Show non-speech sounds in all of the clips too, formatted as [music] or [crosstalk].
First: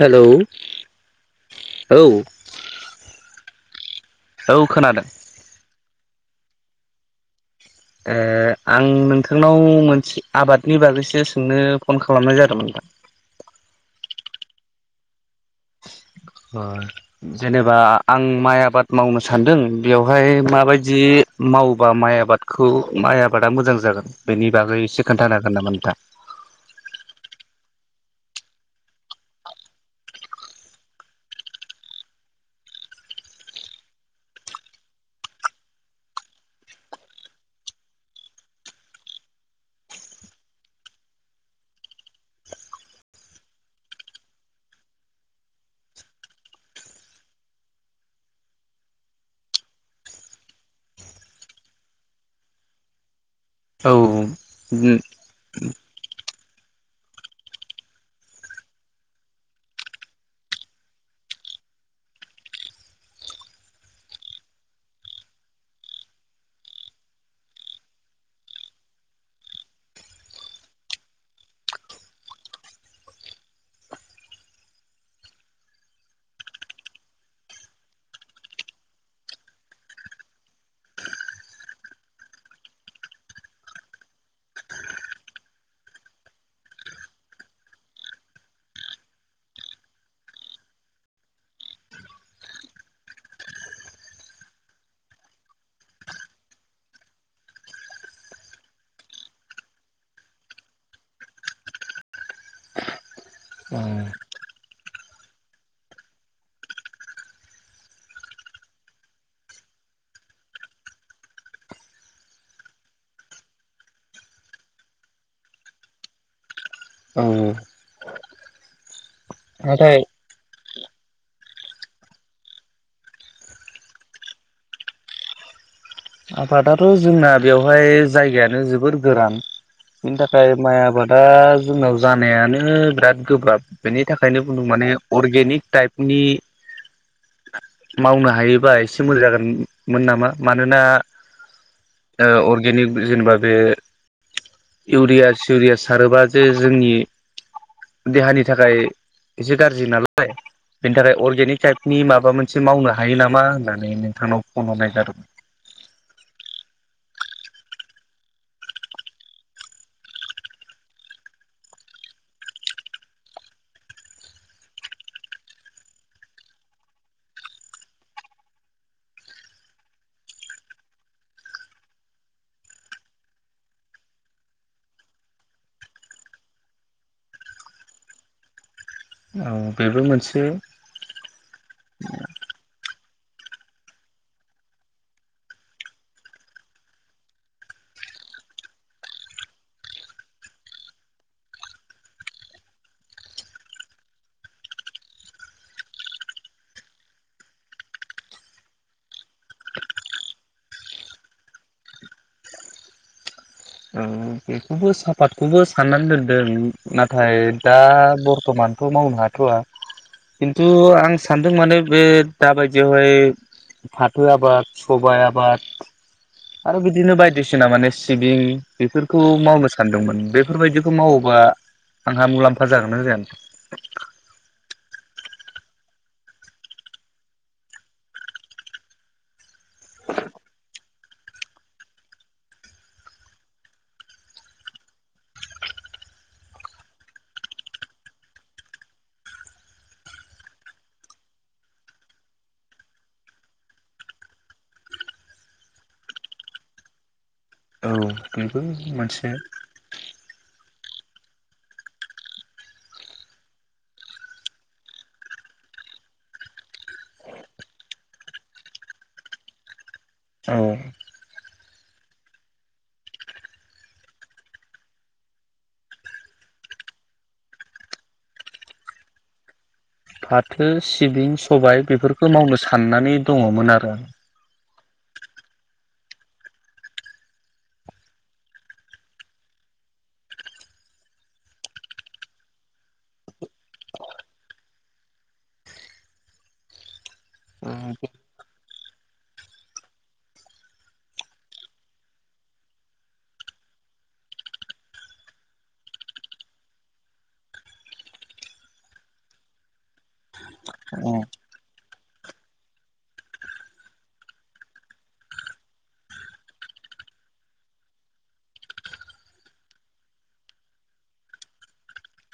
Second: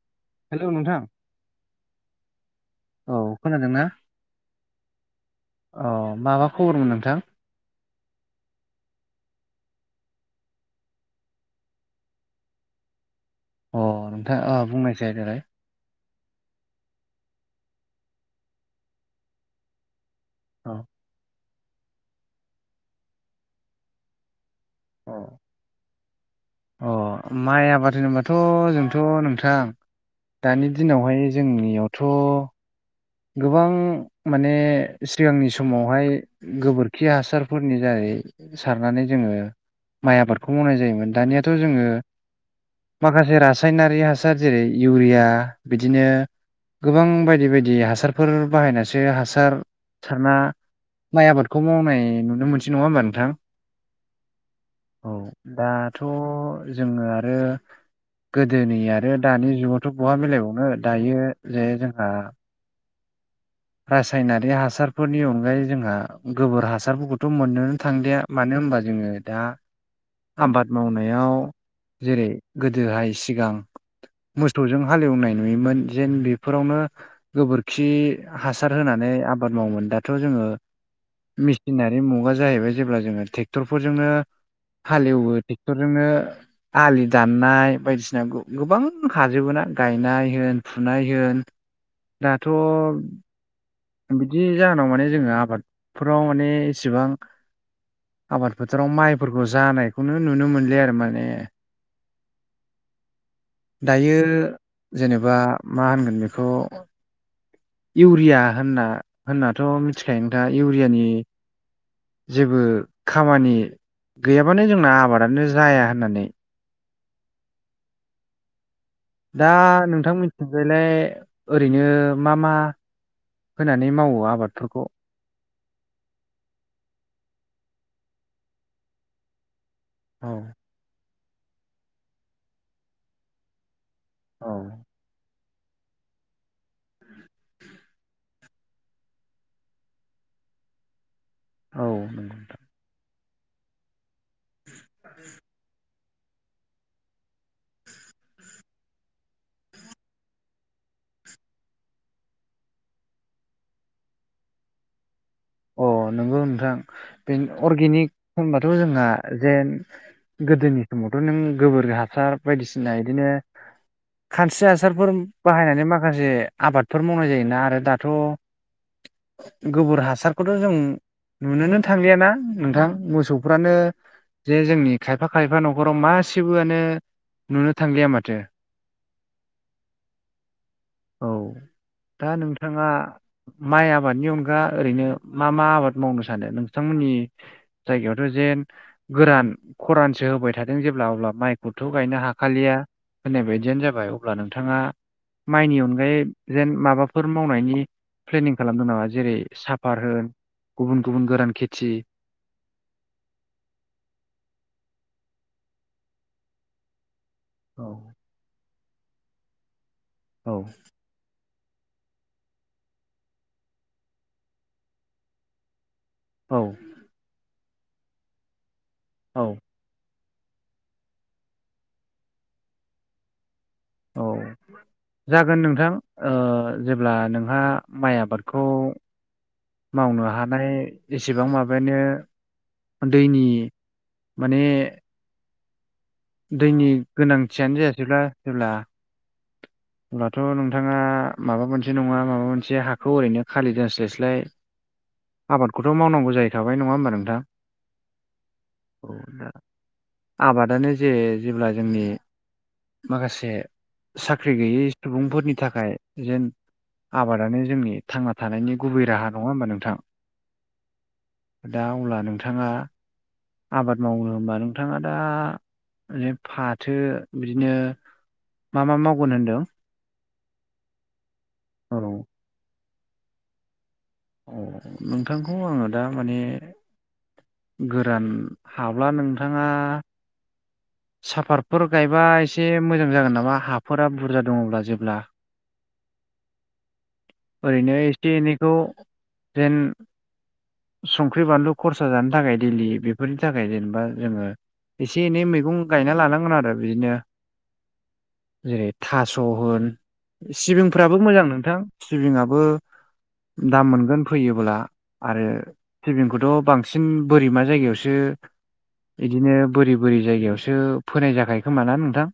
Hello hello नोंथां औ औ खोनादों ना औ खोनादों अ माबा खबरमोन नोंथां ओ आं नोंथांनाव मोनसे आबादनि बागैसो सोंनो फन खालामनाय जादोंमोन नोंथां अ नोंथाङा अ बुंनायसाय देलाय ओ जेनेबा आं माइ आबाद मावनो सानदों बेवहाय औ माबायदि मावबा माइ आबादखौ माइ आबादा मोजां जागोन बेनि बागै एसे खोन्थानो हागोन नामा नोंथां अ माइ आबाद होनोबाथ' जोंथ' नोंथां दानि दिनावहाय जोंनियावथ' गोबां माने सिगांनि समावहाय गोबोरखि हासारफोरनि जारै सारनानै जोङो माइ आबादखौ मावनाय जायोमोन दानियाथ' जोङो माखासे रासायनारि हासार जेरै इउरिया बिदिनो गोबां बायदि बायदि हासारफोर बाहायनासो हासार सारना माइ आबादखौ मावनाय नुनो मोनसै नङा होमबा नोंथां औ बुं [unintelligible] औ दाथ' जोङो आरो गोदोनि आरो दानि जुगावथ' बहा मिलायबावनो दायो जे जोंहा रासायनारि हासारफोरनि अनगायै जोंहा गोबोर हासारफोरखौथ' मोननोनो थांलिया मानो होनबा जोङो दा आबाद मावनायाव जेरै गोदोहाय सिगां मोसौजों हालेवनाय नुयोमोन जेन बेफोरावनो गोबोरखि हासार होनानै आबाद मावोमोन दाथ' जोङो मेसिनारि मुगा जाहैबाय जेब्ला जोङो ट्रेक्टरफोरजोंनो हालेवो ट्रेक्टरजोंनो आलि दाननाय बायदिसिना गोबां हाजोबो ना गायनाय होन फुनाय होन दाथ' बिदि जाहोनाव माने जोङो आबादफोराव माने एसेबां आबाद फोथाराव माइफोरखौ जानायखौनो नुनो मोनलिया आरो माने दायो जेनेबा मा होनगोन बेखौ इउरिया होनना होननाथ' मिथिखायो नोंथाङा इउरियानि जेबो खामानि गैयाबानो जोंना आबादानो जाया होननानै औ औ दा नाथाय नोंथांमोन बिबायलाय ओरैनो मा मा होनानै मावो आबादफोरखौ आबादाथ' जोंना बेवहाय जायगायानो जोबोर गोरान बिनि औ थाखाय माइ आबाद दा जोंनाव जानायानो बिराद गोब्राब बेनि थाखायनो बुंदों माने अर्गेनिक टाइप उनि मावनो हायोबा एसे मोजां जागोनमोन नामा? मानोना औ नंगौ अगेनिक जेनेबा बे इउरिया सिउरिया सारोबा जे जोंनि देहानि थाखाय एसे गाज्रि नालालाय बेनि थाखाय अर्गेनिक टाइपनि माबा मोनसे मावनो हायो नामा होननानै नोंथांनाव फन हरनाय जादोंमोन। अ नंगौ नोंथां बे अर्गेनिक होनबाथ' जोंहा जेन गोदोनि समावथ' नों गोबोर हासार बायदिसिना बिदिनो खानस्रि हासारफोर बाहायनानै माखासे आबादफोर मावनाय जायोना आरो दाथ' गोबोर हासार खौथ' जों नुनोनो थांलियाना नोंथां मोसौफ्रानो जे जोंनि खायफा खायफा न'खराव मासेबोआनो नुनो थांलिया माथो। औ बेबो मोनसे औ दा नोंथाङा माइ आबादनि अनगा ओरैनो मा मा आबाद मावनो सानो? नोंथांमोननि जायगायावथ' जेन गोरान खरानसो होबाय थादों जेब्ला अब्ला माइखौथ' गायनो हाखालिया। होनाय बायदियानो जाबाय। अब्ला नोंथाङा माइनि अनगायै जेन माबाफोर मावनायनि प्लेनिं खालामदों नामा? जेरै सा फार होनोन गुबुन गुबुन गोरान खेथि औ बेखौबो साफातखौबो साननानै दोनदों नाथाय दा औ बरथमानथ' मावनो हा औ खिथु आं सानदों माने बे दाबायदियावहाय फाथो आबाद सबाइ आबाद औ आरो बिदिनो बायदिसिना माने सिबिं बेफोरखौ औ मावनो सानदोंमोन बेफोरबायदिखौ मावोबा आंहा मुलाम्फा जागोन ना जायानो? औ जागोन नोंथां जेब्ला नोंहा माइ आबादखौ मावनो हानाय एसेबां माबानो दैनि माने दैनि गोनांथियानो जायासैब्ला जेब्ला अब्लाथ' नोंथाङा माबा मोनसे नङा माबा मोनसे हाखौ ओरैनो खालिदोनस्लायस्लाय आबादखौथ' मावनांगौ जाहैखाबाय नङा होमबा नोंथां? औ बेबो औ मोनसे दा आबादानो जे जेब्ला जोंनि माखासे साख्रि गैयै सुबुंफोरनि थाखाय जेन आबादानो जोंनि थांना थानायनि गुबै राहा नङा होमबा नोंथां? औ दा अब्ला नोंथाङा आबाद मावनो होनबा नोंथाङा दा मा फाथो बिदिनो मा मा मावगोन होनदों नोंथां? फाथो सिबिं सबाय औ बेफोरखौ मावनो साननानै दङमोन आरो आरो। अ नोंथांखौ आङो दा माने गोरान हाब्ला नोंथाङा साफातफोर गायबा एसे मोजां जागोन नामा हाफोरा बुरजा दङब्ला जेब्ला? ओरैनो एसे एनैखौ ट्रेन संख्रि बानलु खरसा जानो थाखाय दैलि बेफोरनि थाखाय जेनेबा जोङो एसे एनै मैगं गायना लानांगोन आरो बिदिनो जेरै थास' होन सिबिंफ्राबो मोजां नोंथां सिबिंआबो दाम मोनगोन फोयोब्ला आरो सिबिंखौथ' बांसिन बोरैमा जायगायावसो बिदिनो बोरि बोरि जायगायावसो फोनाय जाखायो खोमा ना नोंथां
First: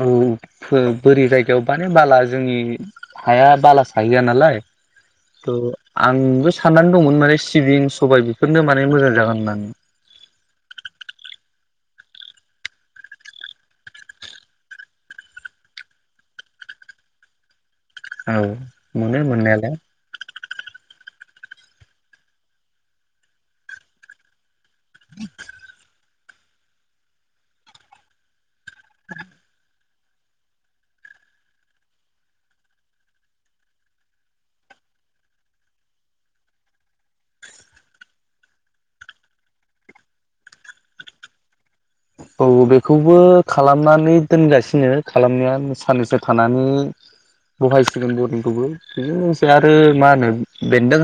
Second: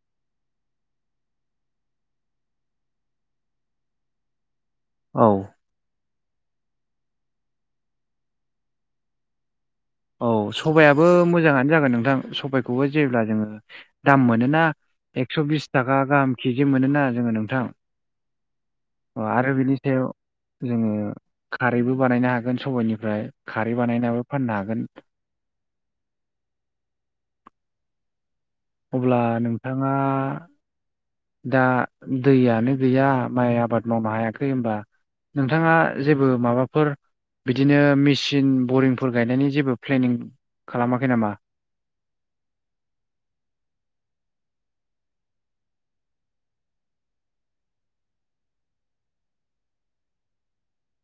औ। बोरि जायगायाव माने बाला जोंनि हाया बाला साहैया नालाय। औ। थ' आंबो साननानै दंमोन माने सिबिं सबाय बेफोरनो माने मोजां जागोन होननानै। औ सबायाबो मोजाङानो जागोन नोंथां सबायखौबो जेब्ला जोङो। दाम मोनोना एक्स' बिस थाखा गाहाम केजि मोनोना जोङो नोंथां। औ। मोनो अ आरो मोननायालाय बिनि सायाव जोङो खारैबो बानायनो हागोन सबाइनिफ्राय खारै बानायनाबो फाननो हागोन [inaudible] अब्ला नोंथाङा दा दैयानो गैया माइ आबाद मावनो हायाखै होमबा नोंथाङा जेबो माबाफोर बिदिनो मेसिन बरिंफोर गायनायनि जेबो प्लेनिं खालामाखै नामा औ बेखौबो खालामनानै दोनगासिनो खालामनाया साननैसो थानानै बहाय संगोन बरडंखौबो बेजों लोगोसे आरो मा होनो बेन्दों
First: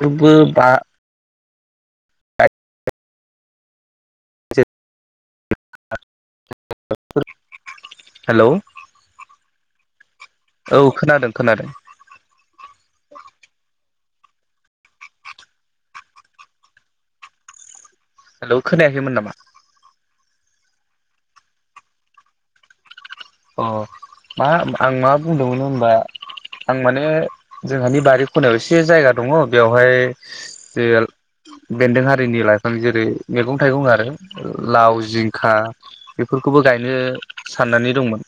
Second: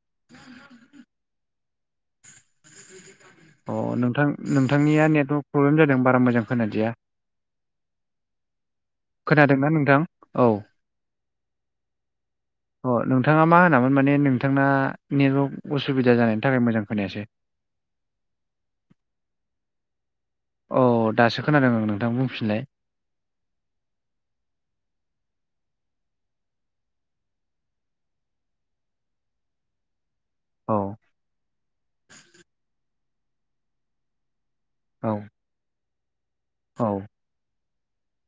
फोरबो बा अ नोंथां नोंथांनिया नेटवर्क प्रब्लेम जादों बारा मोजां खोनादिया हेल' खोनादोंना नोंथां औ। औ खोनादों खोनादों। [inaudible] अ नोंथाङा मा होनामोन माने नोंथांना नेटवर्क असुबिदा जानायनि थाखाय मोजां खोनायासै हेल' खोनायाखैमोन नामा औ दासो खोनादों आं नोंथां बुंफिनलाय अ मा आं मा बुंदोंमोन होनबा आं माने जोंहानि बारि खनायाव एसे जायगा दङ बेवहाय औ जे बेन्दों हारिनि लाइफां जेरै मैगं थाइगं आरो लाव औ जिंखा बेफोरखौबो औ गायनो साननानै दंमोन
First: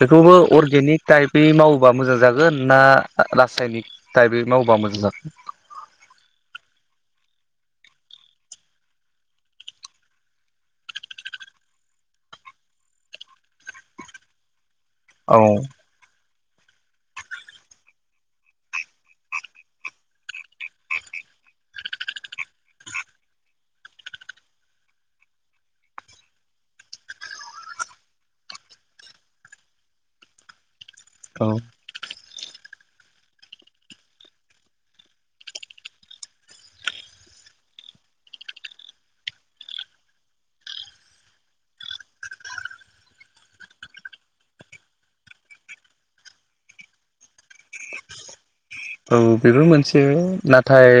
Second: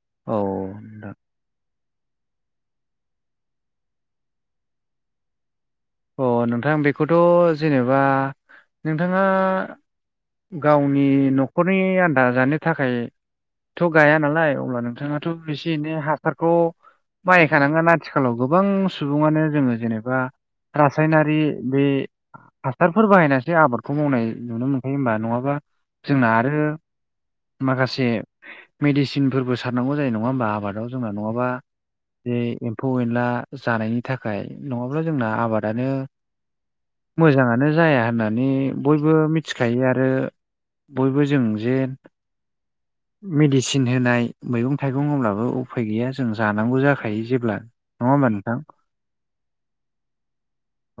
बेखौबो अर्गेनिक औ टाइपै मावोबा मोजां जागोन ना रासायनिक टाइपै मावोबा मोजां जागोन अ नोंथां बेखौथ' जेनेबा नोंथाङा गावनि न'खरनि आन्दा जानो थाखायथ' गाया नालाय अब्ला नों जागोन? औ नोंथाङाथ' एसे एनै हा हासारखौ बाहायखानांगोन आथिखालाव गोबां सुबुङानो जोङो जेनेबा रासायनारि बे हासारफोर बाहायनासो आबादखौ मावनाय नुनो मोनखायो हबा नङाबा जोंना आरो माखासे मेडिसिनफोरबो सारनांगौ जायो नङा होमबा आबादाव जोंना औ नङाबा जे एम्फौ एनला जानायनि थाखाय नङाब्ला जोंना आबाद आनो मोजाङानो जाया होननानै बयबो मिथिखायो आरो बयबो जों जेन मेडिसिन होनाय मैगं थाइगं अब्लाबो उफाय गैया जों जानांगौ जाखायो जेब्ला नङा होनबा नोंथां औ बेफोर मोनसे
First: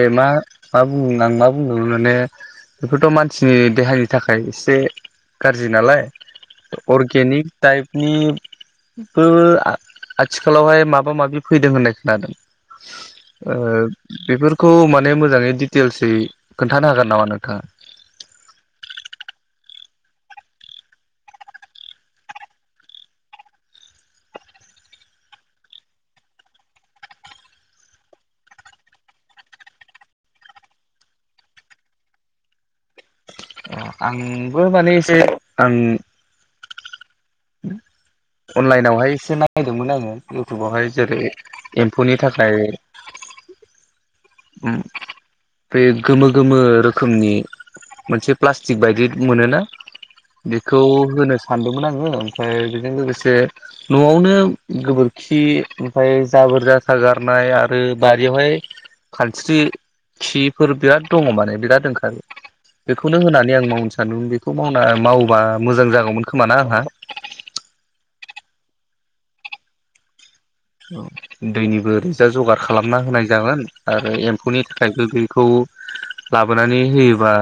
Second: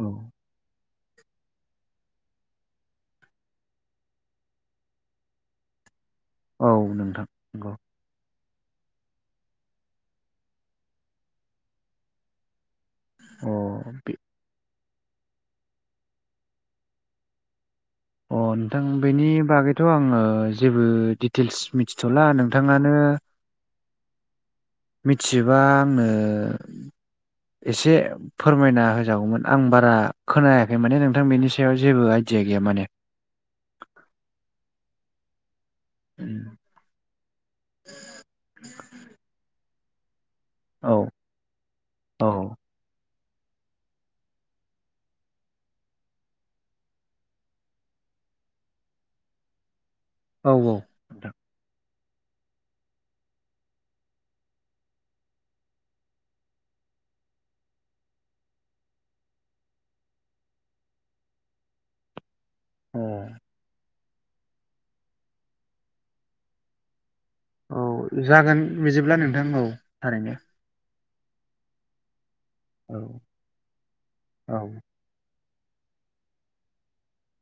औ मा मा बुं आं मा बुंबावगोन माने बेफोरथ' मानसिनि देहानि थाखाय एसे गाज्रि नालाय औ नोंथां अर्गेनिक नंगौ टाइप नि बो आथिखालावहाय माबा माबि फैदों होननाय खोनादों अ ओ बे बेफोर खौ माने मोजाङै दिटेल्सयै खोन्थानो हागोन नामा नोंथां अ नोंथां बेनि बागैथ' आङो जेबो दिडिटेल्स मिथिथ'ला नोंथाङानो मिथियोबा आंनो एसे फोरमायना होजागौमोन आं बारा खोनायाखै माने नोंथां बेनि सायाव जेबो आइदिया गैया माने आंबो माने एसे आं अनलाइनावहाय एसे नायदोंमोन आङो इउटुबावहाय औ जेरै एम्फौनि औ थाखाय [inaudible] उम बे गोमो गोमो रोखोमनि मोनसे प्लास्टिक बायदि मोनोना औ बेखौ नोंथां होनो सानदोंमोन आंङो ओमफ्राय बेजों लोगोसे न'आवनो गोबोरखि ओमफ्राय जाबोर जाथा गारनाय आरो बारियावहाय खानस्रि खिफोर बिराद दङो माने बिराद ओंखारो खौनो अ होनानै आं मावनो सानदों बेखौ मावना मावोबा मोजां जागौमोन खोमाना आंहा औ जागोन बिदिब्ला नोंथां औ थारैनो दैनिबो ओरैजा जगार औ खालामना होनाय जाला आरो औ एम्फौनि थाखायबो बेखौ लाबोनानै होयोबा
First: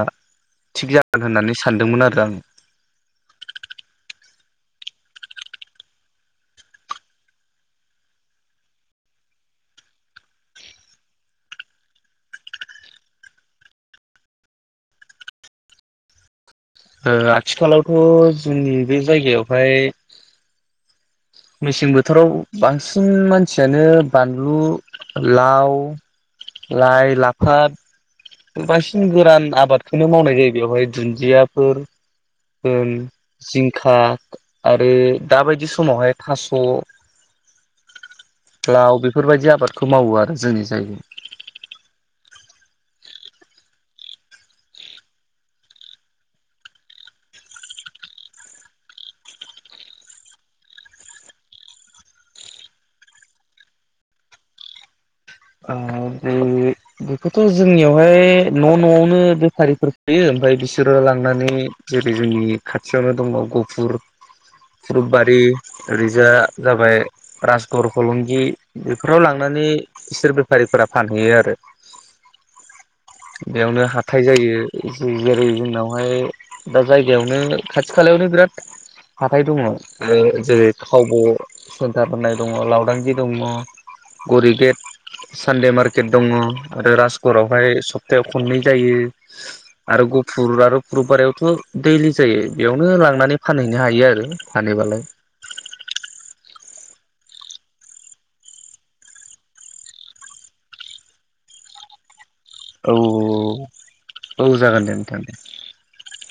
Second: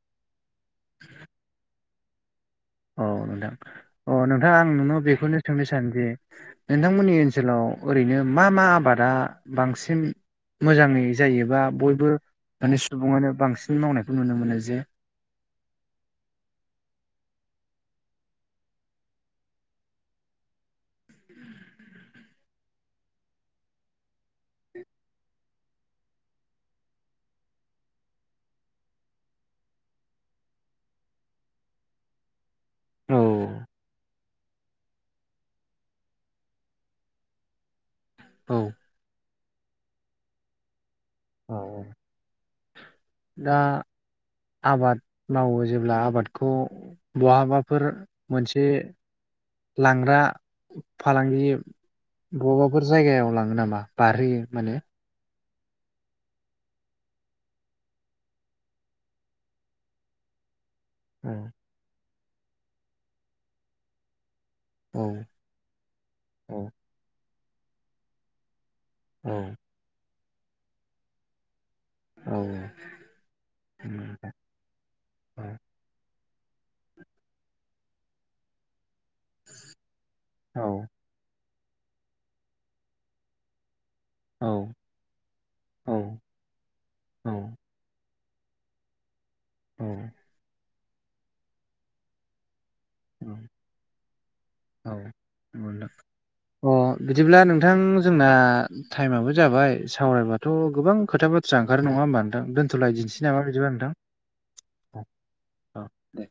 थिग जागोन होननानै सानदोंमोन आरो आं औ नोंथां अ नोंथां आं नोंनाव बेखौनो सोंनो सानोदि नोंथांमोननि ओनसोलाव ओरैनो मा मा आबादा बांसिन मोजाङै जायोबा बयबो माने सुबुङानो बांसिन मावनायखौ नुनो मोनो जे आरो आथिखालावथ' जोंनि बे जायगायावहाय मेसें बोथोराव बांसिन मानसियानो बानलु लाव लाइ लाफात बांसिन गोरान आबादखौनो मावनाय जायो बेवहाय दुन्दियाफोर होन औ जिंखा आरो दाबायदि समावहाय थास' औ लाव बेफोरबायदि आबादखौ मावो आरो जोंनि जायगायाव औ औ दा आबाद मावो जेब्ला आबादखौ बहाबाफोर मोनसे लांग्रा फालांगि बबावबाफोर जायगायाव लाङो नामा बारहोयो माने आरो बे बेखौथ' जोंनियावहाय न' न'आवनो बेफारिफोर फैयो ओमफ्राय बिसोर बिसोरो लांनानै जेरै जोंनि खाथियावनो दङ गफुर औ सुरबारि ओरैजा औ जाबाय राजगर हलंगि बेफोराव औ लांनानै बिसोर बेफारिफोरा फानहैयो आरो औ बेयावनो हाथाय औ जायो जेरै जोंनावहाय दा जायगायावनो खाथि खालायावनो बिराद हाथाय दङ औ जेरै खावब' सेन्टार होननाय दङ लावदांगि दङ औ गरिगेट सानदे औ मारकेट दङ आरो राजासगरावहाय सप्थायाव खननै जायो आरो औ ग फुर आरो फुरु बारायावथ' दैलि जायो बेयावनो औ लांनानै फानहैनो हायो आरो फानहैबालाय अ बिदिब्ला नोंथां जोंना टाइमआबो जाबाय सावरायबाथ' गोबां खोथा बाथ्रा ओंखारो नङा होमबा नोंथां दोन दोनथ औ लायनोसै नामा बिदिबा नोंथां औ जागोन दे औ नोंथां दे औ दे